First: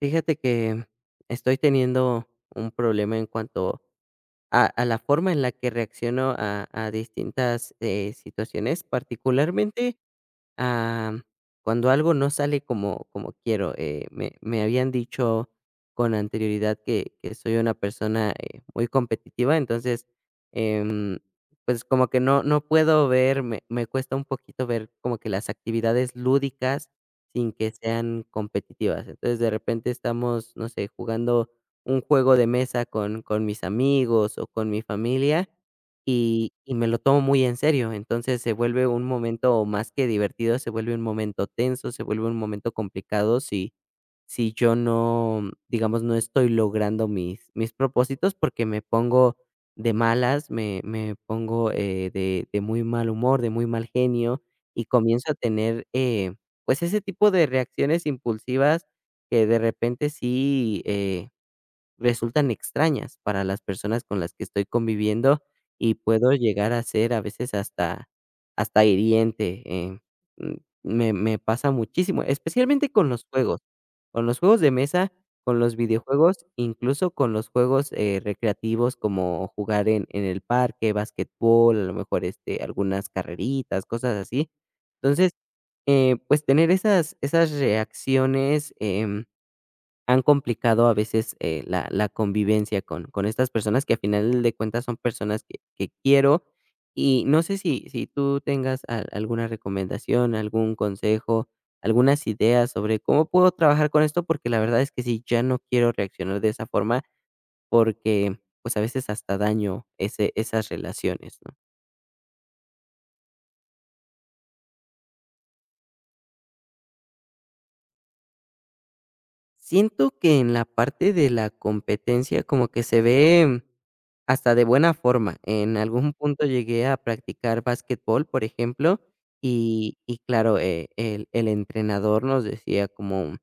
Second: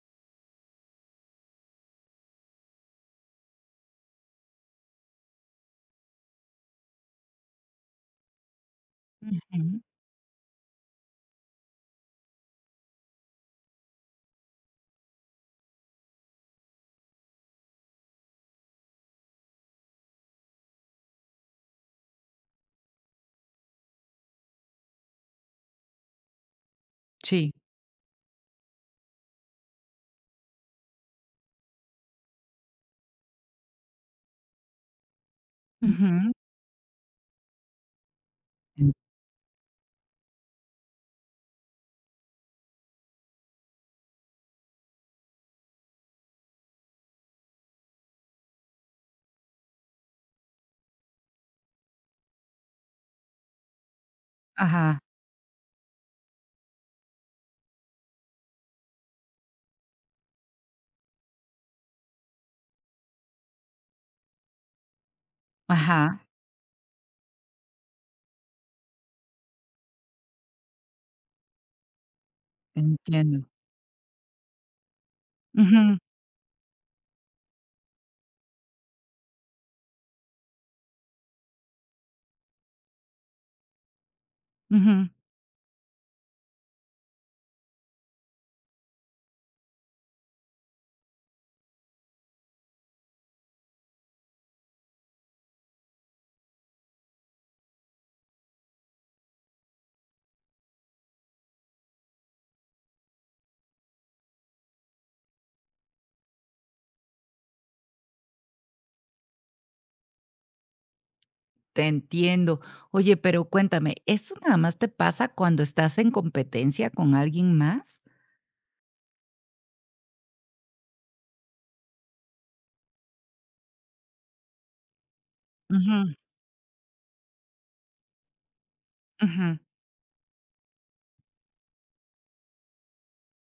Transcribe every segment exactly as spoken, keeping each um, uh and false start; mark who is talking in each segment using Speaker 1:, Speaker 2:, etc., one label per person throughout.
Speaker 1: Fíjate que estoy teniendo un problema en cuanto a, a la forma en la que reacciono a, a distintas eh, situaciones,
Speaker 2: Ujú.
Speaker 1: particularmente am, cuando algo no sale como, como quiero. Eh, me, me habían dicho con anterioridad que, que soy una persona eh, muy competitiva, entonces, em, pues como que no, no puedo ver, me, me cuesta un poquito ver como que las actividades lúdicas sin
Speaker 2: Sí.
Speaker 1: que sean competitivas. Entonces, de repente estamos, no sé, jugando un juego de mesa con, con mis amigos o con mi familia
Speaker 2: Ujú.
Speaker 1: y y me lo tomo muy en serio. Entonces, se
Speaker 2: En
Speaker 1: vuelve un momento más que divertido, se vuelve un momento tenso, se vuelve un momento complicado si si yo no, digamos, no estoy logrando mis mis propósitos, porque me pongo de malas, me me pongo, eh, de de muy mal humor, de muy mal genio, y
Speaker 2: ajá,
Speaker 1: comienzo a tener, eh, pues, ese tipo de reacciones impulsivas que de repente sí, eh resultan extrañas para las personas con las que estoy conviviendo y
Speaker 2: ajá,
Speaker 1: puedo llegar a ser a veces hasta hasta hiriente, eh, mm, me me pasa muchísimo,
Speaker 2: te
Speaker 1: especialmente con los
Speaker 2: entiendo.
Speaker 1: juegos, con los juegos de mesa, con los
Speaker 2: Ujú,
Speaker 1: videojuegos, incluso con los juegos, eh, recreativos como jugar en en el parque, basquetbol, a lo mejor, este, algunas carreritas, cosas así.
Speaker 2: ujú.
Speaker 1: Entonces, eh, pues tener esas esas reacciones, em han complicado a veces, eh, la la convivencia con con estas personas que a final de cuentas son personas que que quiero. Y no sé si si tú tengas al alguna recomendación, algún consejo, algunas ideas sobre cómo puedo trabajar con esto, porque la verdad es que sí, ya no quiero reaccionar de esa forma porque, pues, a veces hasta daño ese esas relaciones, ¿no?
Speaker 2: Te entiendo. Oye, pero cuéntame, ¿eso nada más te pasa cuando estás en competencia con alguien más?
Speaker 1: Siento que en la parte de la competencia como que se ve hasta de buena forma. En algún
Speaker 2: Ujú,
Speaker 1: punto llegué a practicar básquetbol, por ejemplo,
Speaker 2: ujú,
Speaker 1: y y claro, eh, el el entrenador nos decía como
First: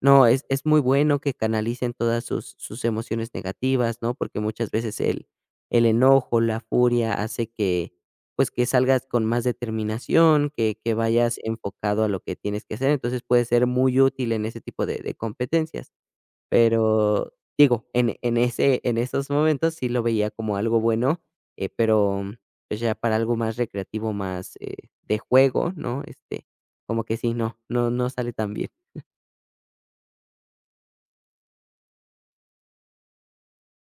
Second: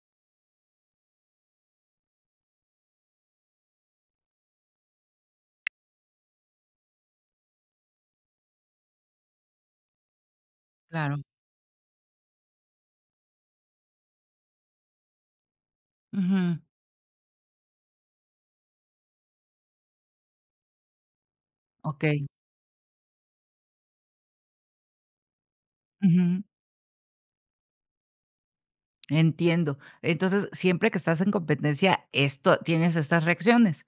Speaker 1: no, es es muy bueno que canalicen todas sus sus emociones negativas, ¿no? Porque muchas veces el el enojo, la furia hace que, pues, que salgas con más determinación, que que
Speaker 2: claro.
Speaker 1: vayas enfocado a lo que tienes que hacer. Entonces, puede ser muy útil en ese tipo de de competencias.
Speaker 2: Ujú,
Speaker 1: Pero, digo, en en ese en esos momentos sí lo veía como algo bueno, eh, pero,
Speaker 2: okey.
Speaker 1: pues, ya para algo más recreativo, más, eh, de juego, ¿no?
Speaker 2: Ujú,
Speaker 1: Este, como que sí, no, no no sale tan bien.
Speaker 2: entiendo. Entonces, siempre que estás en competencia, esto tienes estas reacciones.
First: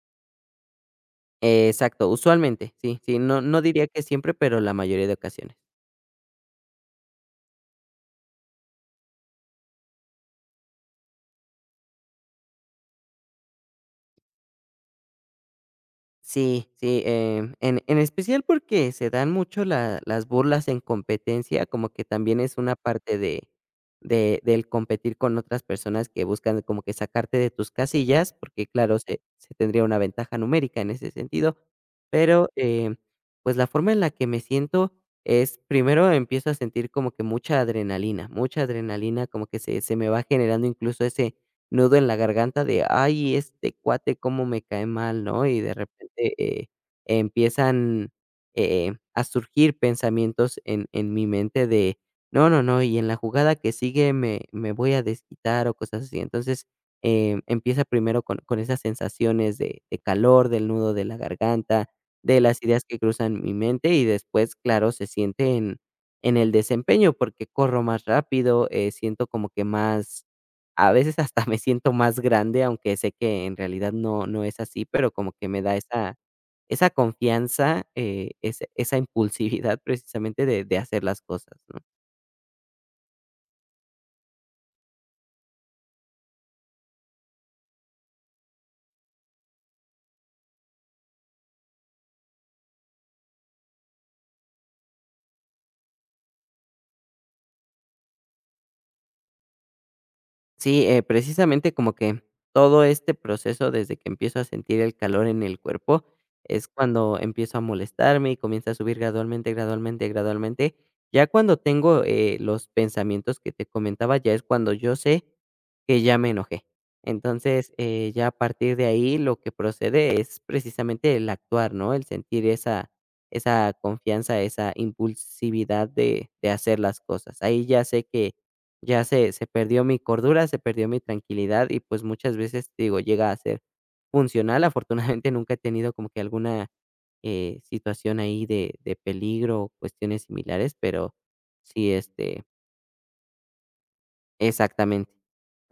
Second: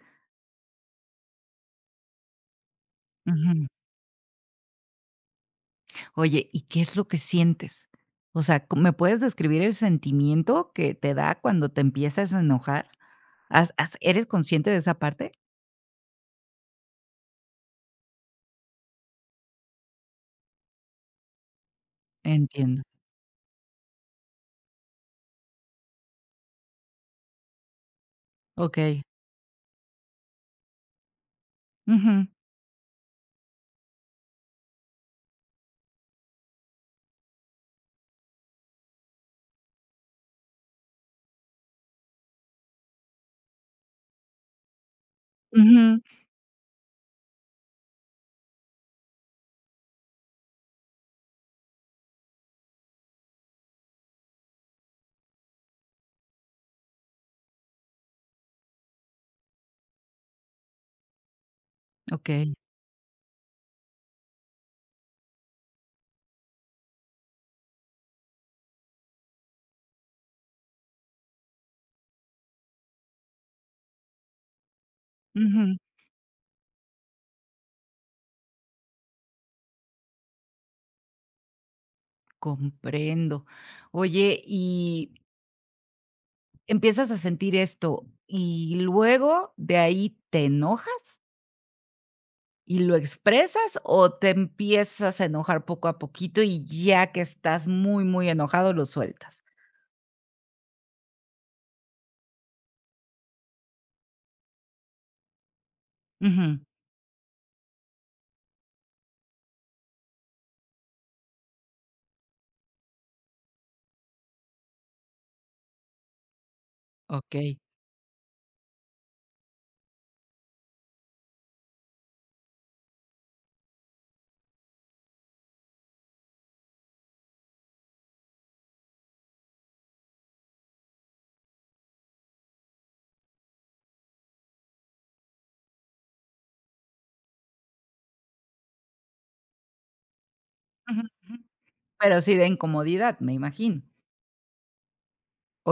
Speaker 1: Eh, Exacto, usualmente, sí, sí, no no
Speaker 2: Ujú.
Speaker 1: diría que siempre, pero la mayoría de ocasiones.
Speaker 2: Oye, ¿y qué es lo que sientes? O sea, co- ¿me puedes describir el sentimiento que te da cuando te empiezas a enojar? ¿Has- has- ¿Eres consciente de esa parte?
Speaker 1: Sí, sí, em, en en especial porque se dan mucho la las burlas en competencia, como que también es una
Speaker 2: Entiendo.
Speaker 1: parte de de del competir con otras personas que buscan como que sacarte de tus casillas, porque
Speaker 2: Ok.
Speaker 1: claro, se se tendría una ventaja numérica en ese sentido.
Speaker 2: Ujú,
Speaker 1: Pero, eh, pues, la forma en la que me siento es, primero empiezo a sentir como que mucha adrenalina, mucha adrenalina, como que se se me va generando incluso ese nudo en la garganta de: "Ay, este cuate, cómo me cae mal", ¿no? Y de
Speaker 2: ujú,
Speaker 1: repente, eh, empiezan, eh, a surgir pensamientos en en mi mente de: "No, no, no, y en la jugada que sigue me me voy a desquitar", o cosas así. Entonces, em, empieza primero con con esas sensaciones de de calor, del nudo de la garganta,
Speaker 2: Ok,
Speaker 1: de las ideas que cruzan mi mente, y después, claro, se siente en en el desempeño, porque corro más rápido, eh, siento como que más a veces hasta me siento más grande, aunque sé que en realidad no no es así, pero como que me da
Speaker 2: ujú.
Speaker 1: esa esa confianza, eh, ese esa impulsividad precisamente de de hacer las cosas, ¿no?
Speaker 2: Comprendo. Oye, y empiezas a sentir esto y luego de ahí te enojas y lo expresas, o te empiezas a enojar poco a poquito y ya que estás muy, muy enojado lo sueltas.
Speaker 1: Sí, eh, precisamente como que todo este proceso desde que empiezo a sentir el calor en el cuerpo
Speaker 2: Ujú,
Speaker 1: es cuando empiezo a molestarme y comienza a subir gradualmente, gradualmente, gradualmente. Ya cuando tengo eh, los pensamientos que te comentaba, ya es cuando yo sé que ya me enojé.
Speaker 2: Ok.
Speaker 1: Entonces, eh, ya a partir de ahí lo que procede es precisamente el actuar, ¿no? El sentir esa, esa confianza, esa impulsividad de, de hacer las cosas. Ahí ya sé que ya se se perdió mi cordura, se perdió mi tranquilidad y, pues, muchas veces, te digo, llega a ser funcional. Afortunadamente, nunca he tenido como que alguna, eh, situación ahí de de peligro o cuestiones similares,
Speaker 2: Ujú,
Speaker 1: pero
Speaker 2: ujú.
Speaker 1: sí,
Speaker 2: Pero sí
Speaker 1: este
Speaker 2: de incomodidad, me imagino.
Speaker 1: exactamente,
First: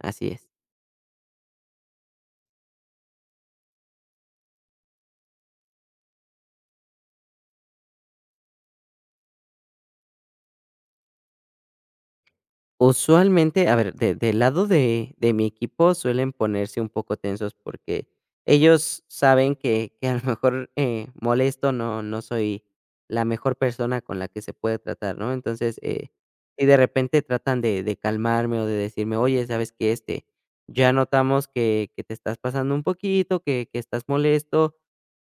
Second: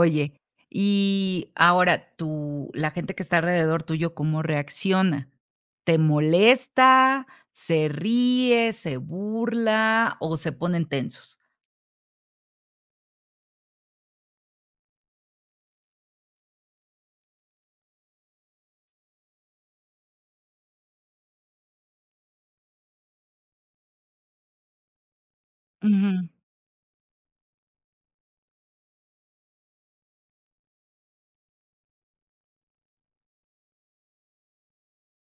Speaker 1: así es.
Speaker 2: y ahora tú, la gente que está alrededor tuyo, ¿cómo reacciona? ¿Te molesta? ¿Se ríe? ¿Se burla? ¿O se ponen tensos?
Speaker 1: Usualmente, a ver, de del lado de de mi equipo suelen ponerse un poco tensos porque ellos saben que que a lo mejor, eh, molesto no no soy la mejor persona con la que se puede tratar, ¿no? Entonces, eh,
Speaker 2: Ujú.
Speaker 1: si de repente tratan de de calmarme o de decirme: "Oye, ¿sabes qué? Este, ya notamos que que te estás pasando un poquito, que que estás molesto,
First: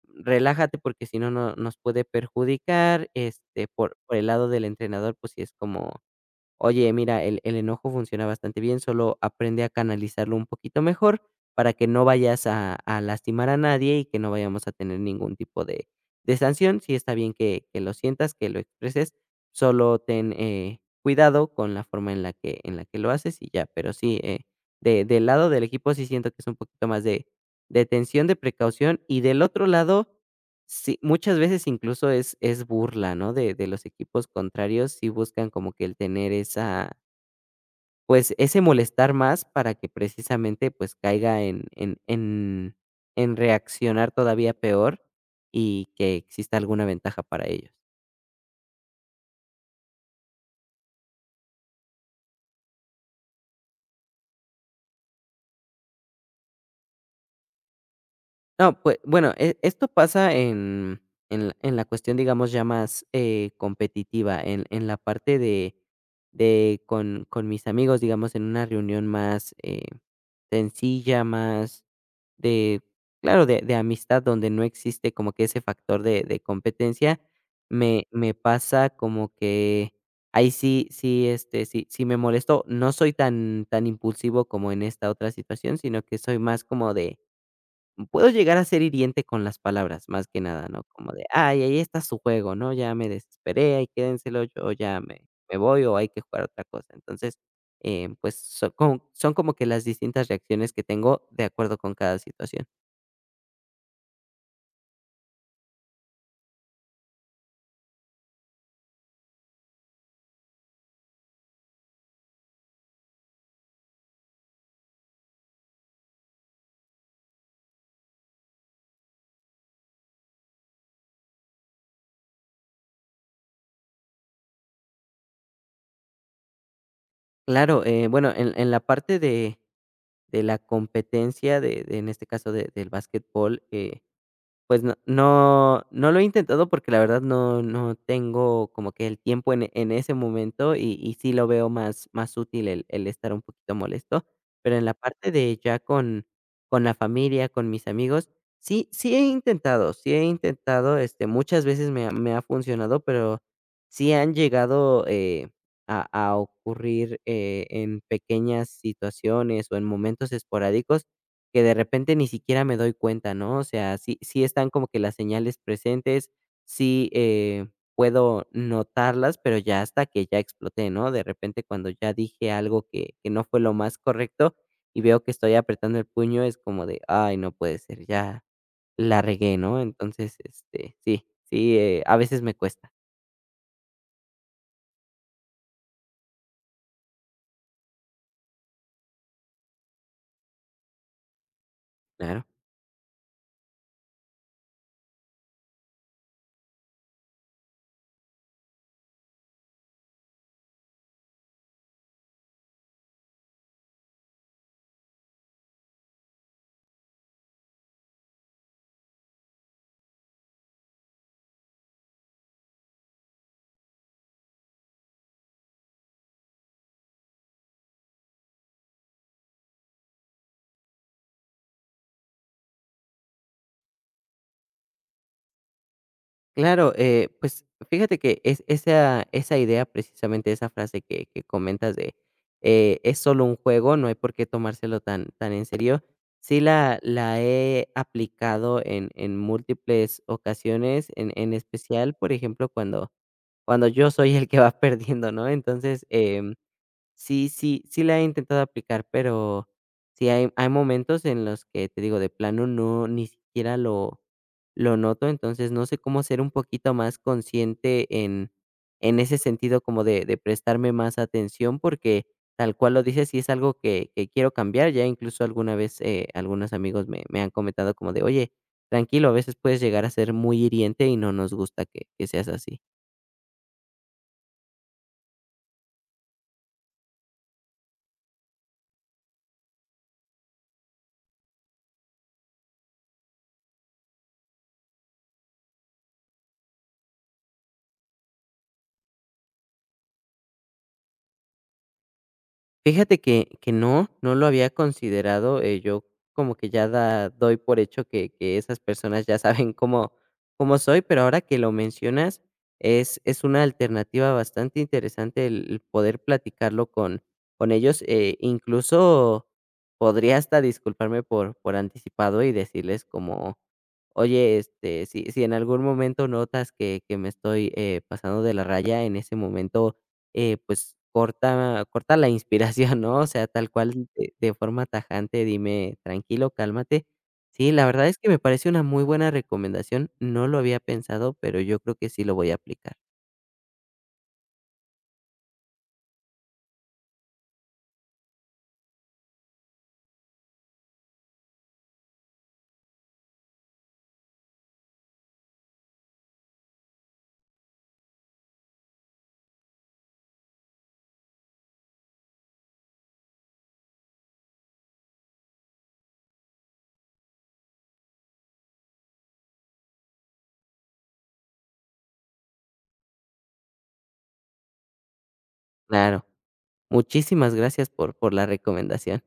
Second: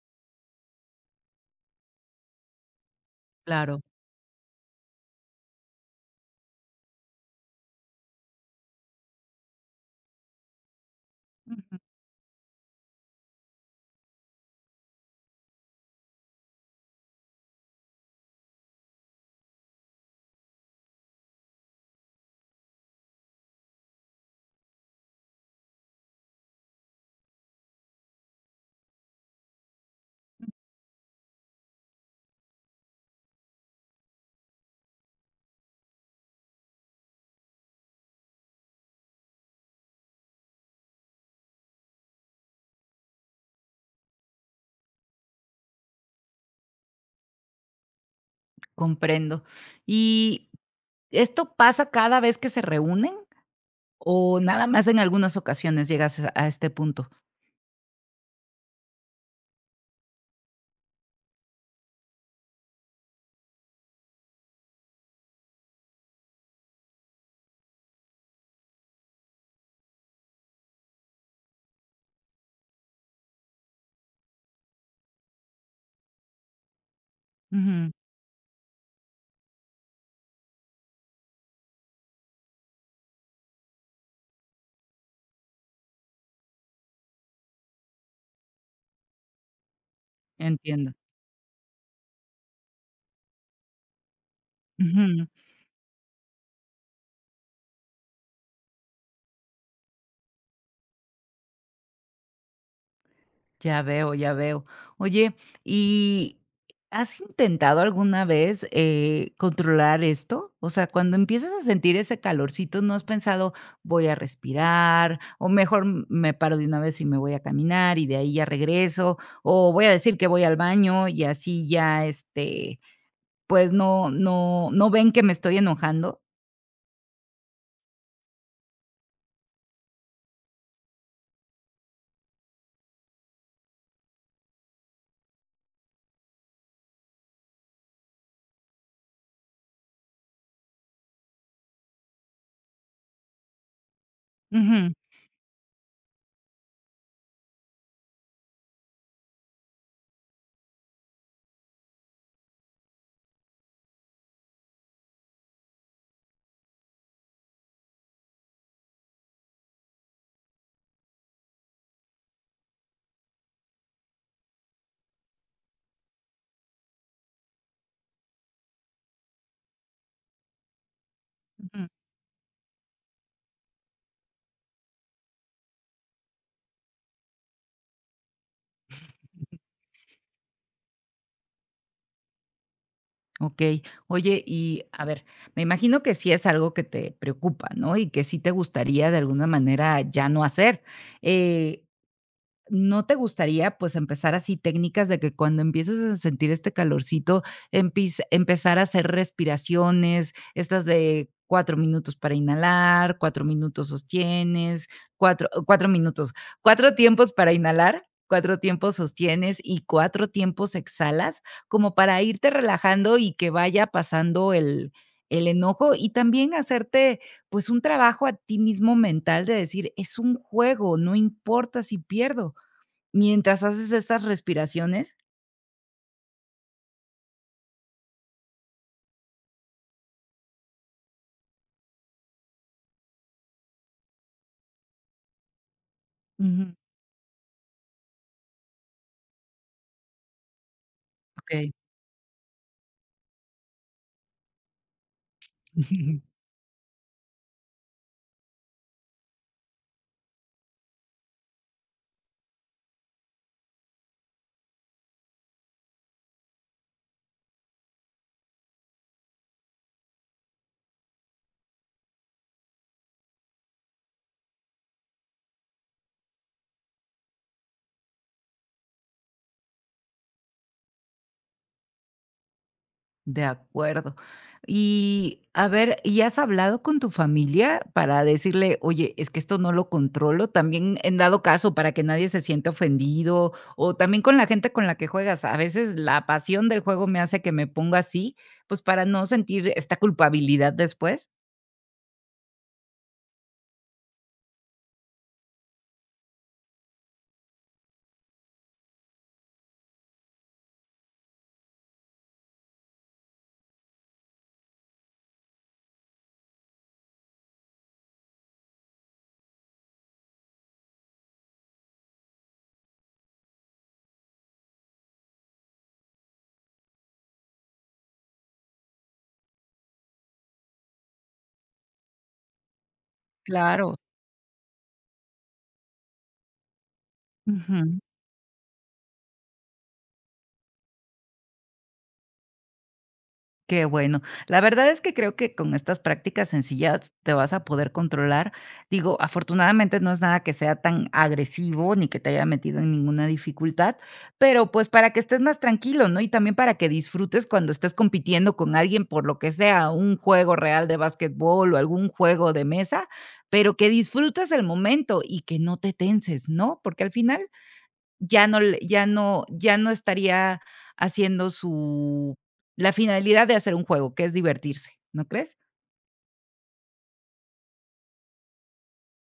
Speaker 1: relájate porque si no, no nos puede perjudicar". Este,
Speaker 2: Claro.
Speaker 1: por por el lado del entrenador, pues sí es como Oye, mira, el, el enojo funciona bastante bien, solo aprende a canalizarlo un poquito mejor para
Speaker 2: Ujú,
Speaker 1: que no vayas a, a lastimar a nadie y que no vayamos a tener ningún tipo de, de sanción. Sí está bien que, que lo sientas, que lo expreses, solo ten eh, cuidado con la forma en la que, en la que lo haces y ya, pero sí, eh, de, del lado del equipo sí siento que es un poquito más de, de tensión, de precaución y del otro lado Sí, muchas veces incluso es es burla, ¿no? De de los equipos contrarios, sí buscan como que el tener esa, pues, ese molestar más para que precisamente, pues, caiga en en en en reaccionar todavía peor y que exista alguna ventaja para ellos.
Speaker 2: comprendo. ¿Y esto pasa cada vez que se reúnen o nada más en algunas ocasiones llegas a a este punto?
Speaker 1: No, pues, bueno, e esto pasa en en la en la cuestión, digamos, ya más, eh, competitiva, en en la parte de de con con mis amigos, digamos, en una reunión más, eh, sencilla, más de, claro, de de amistad, donde no existe como que ese factor de de competencia,
Speaker 2: Ujú.
Speaker 1: me me pasa como que ahí sí sí, este, sí sí me molesto. No soy tan tan impulsivo como en esta otra situación, sino que soy más como de. Puedo llegar a ser hiriente con las palabras, más que nada, ¿no?
Speaker 2: Entiendo.
Speaker 1: Como de: "Ay, ahí está su juego, ¿no? Ya me desesperé, ahí quédenselo, yo ya me me voy o hay que jugar otra cosa". Entonces, eh, pues, son como son como que las distintas reacciones que tengo de acuerdo con cada situación.
Speaker 2: Ya veo, ya veo. Oye, ¿y has intentado alguna vez, eh, controlar esto? O sea, cuando empiezas a sentir ese calorcito, ¿no has pensado, voy a respirar, o mejor m- me paro de una vez y me voy a caminar y de ahí ya regreso, o voy a decir que voy al baño y así ya, este, pues no no no ven que me estoy enojando?
Speaker 1: Claro, eh, bueno, en en la parte de de la competencia de de en este caso de del básquetbol. Pues no no no lo he intentado porque la verdad no no tengo como que el tiempo en en ese momento y y sí lo veo más más útil el el estar un poquito molesto, pero en la
Speaker 2: Ujú,
Speaker 1: parte de ya con con la familia, con mis amigos, sí sí he intentado, sí he intentado, este, muchas veces me ha me ha funcionado, pero sí han llegado, eh, a a ocurrir, eh, en pequeñas situaciones o en momentos esporádicos que de repente ni siquiera me doy cuenta, ¿no? O sea, sí, sí están como que las señales presentes, sí eh, puedo notarlas, pero ya hasta que ya exploté, ¿no? De repente cuando
Speaker 2: ujú.
Speaker 1: ya dije algo que, que no fue lo más correcto y veo que estoy apretando el puño, es como de, ay, no puede ser, ya la regué, ¿no? Entonces, este, sí, sí, eh, a veces me cuesta.
Speaker 2: Okey. Oye, y a ver, me imagino que sí es algo que te preocupa, ¿no? Y que sí te gustaría de alguna manera ya no hacer. Eh,
Speaker 1: Claro.
Speaker 2: ¿No te gustaría, pues, empezar así técnicas de que cuando empieces a sentir este calorcito, empis empezar a hacer respiraciones, estas de cuatro minutos para inhalar, cuatro minutos sostienes, cuatro, cuatro minutos, cuatro tiempos para inhalar, cuatro tiempos sostienes y cuatro tiempos exhalas, como para irte relajando y que vaya pasando el el enojo, y también hacerte, pues, un trabajo a ti mismo mental de decir: "Es un juego, no importa si pierdo". Mientras haces estas respiraciones.
Speaker 1: Claro, eh, pues fíjate que es esa, esa idea, precisamente esa frase que, que comentas de eh, es solo un juego, no hay por qué tomárselo tan, tan en serio. Sí
Speaker 2: Ujú.
Speaker 1: la, la he aplicado en, en múltiples ocasiones, en, en
Speaker 2: Okey.
Speaker 1: especial, por ejemplo, cuando, cuando yo soy el que va perdiendo, ¿no? Entonces, em, sí, sí, sí la he intentado aplicar, pero sí hay hay momentos en los que, te digo, de plano no, ni siquiera lo lo noto, entonces no sé cómo ser un poquito más consciente en en ese sentido como de de prestarme más atención, porque tal cual lo dices, sí es algo que que quiero cambiar, ya incluso alguna vez, eh, algunos amigos me me han comentado como de: "Oye, tranquilo, a veces puedes llegar a ser muy hiriente y no nos gusta que que seas así".
Speaker 2: De acuerdo. Y, a ver, ¿y has hablado con tu familia para decirle: "Oye, es que esto no lo controlo"? También en dado caso, para que nadie se sienta ofendido, o también con la gente con la que juegas. A veces la pasión del juego me hace que me ponga así, pues, para no sentir esta culpabilidad después.
Speaker 1: Fíjate que que no, no lo había considerado, eh, yo como que ya da doy por hecho que que esas personas ya saben cómo cómo soy, pero ahora que lo mencionas, es es una alternativa bastante interesante el el poder platicarlo con con ellos, eh, incluso podría hasta disculparme por por anticipado y decirles como Oye, este, si, si en algún momento notas que, que me estoy eh, pasando de la raya, en ese momento, eh, pues corta, corta la inspiración, ¿no? O sea, tal
Speaker 2: Claro.
Speaker 1: cual, de, de forma tajante, dime, tranquilo, cálmate. Sí, la verdad es que me parece una muy buena recomendación. No lo había pensado, pero yo creo que sí lo voy a aplicar.
Speaker 2: Qué bueno. La verdad es que creo que con estas prácticas sencillas te vas a poder controlar. Digo, afortunadamente no es nada que sea tan agresivo ni que te haya metido en ninguna dificultad, pero pues para que estés más tranquilo, ¿no? Y también para que disfrutes cuando estés compitiendo con alguien por lo que sea, un juego real de básquetbol o algún juego de mesa, pero que disfrutes el momento y que no te tenses, ¿no? Porque al final ya no le ya no ya no estaría haciendo su la finalidad de hacer un juego, que es divertirse, ¿no crees?
Speaker 1: Claro. Muchísimas gracias por, por la recomendación.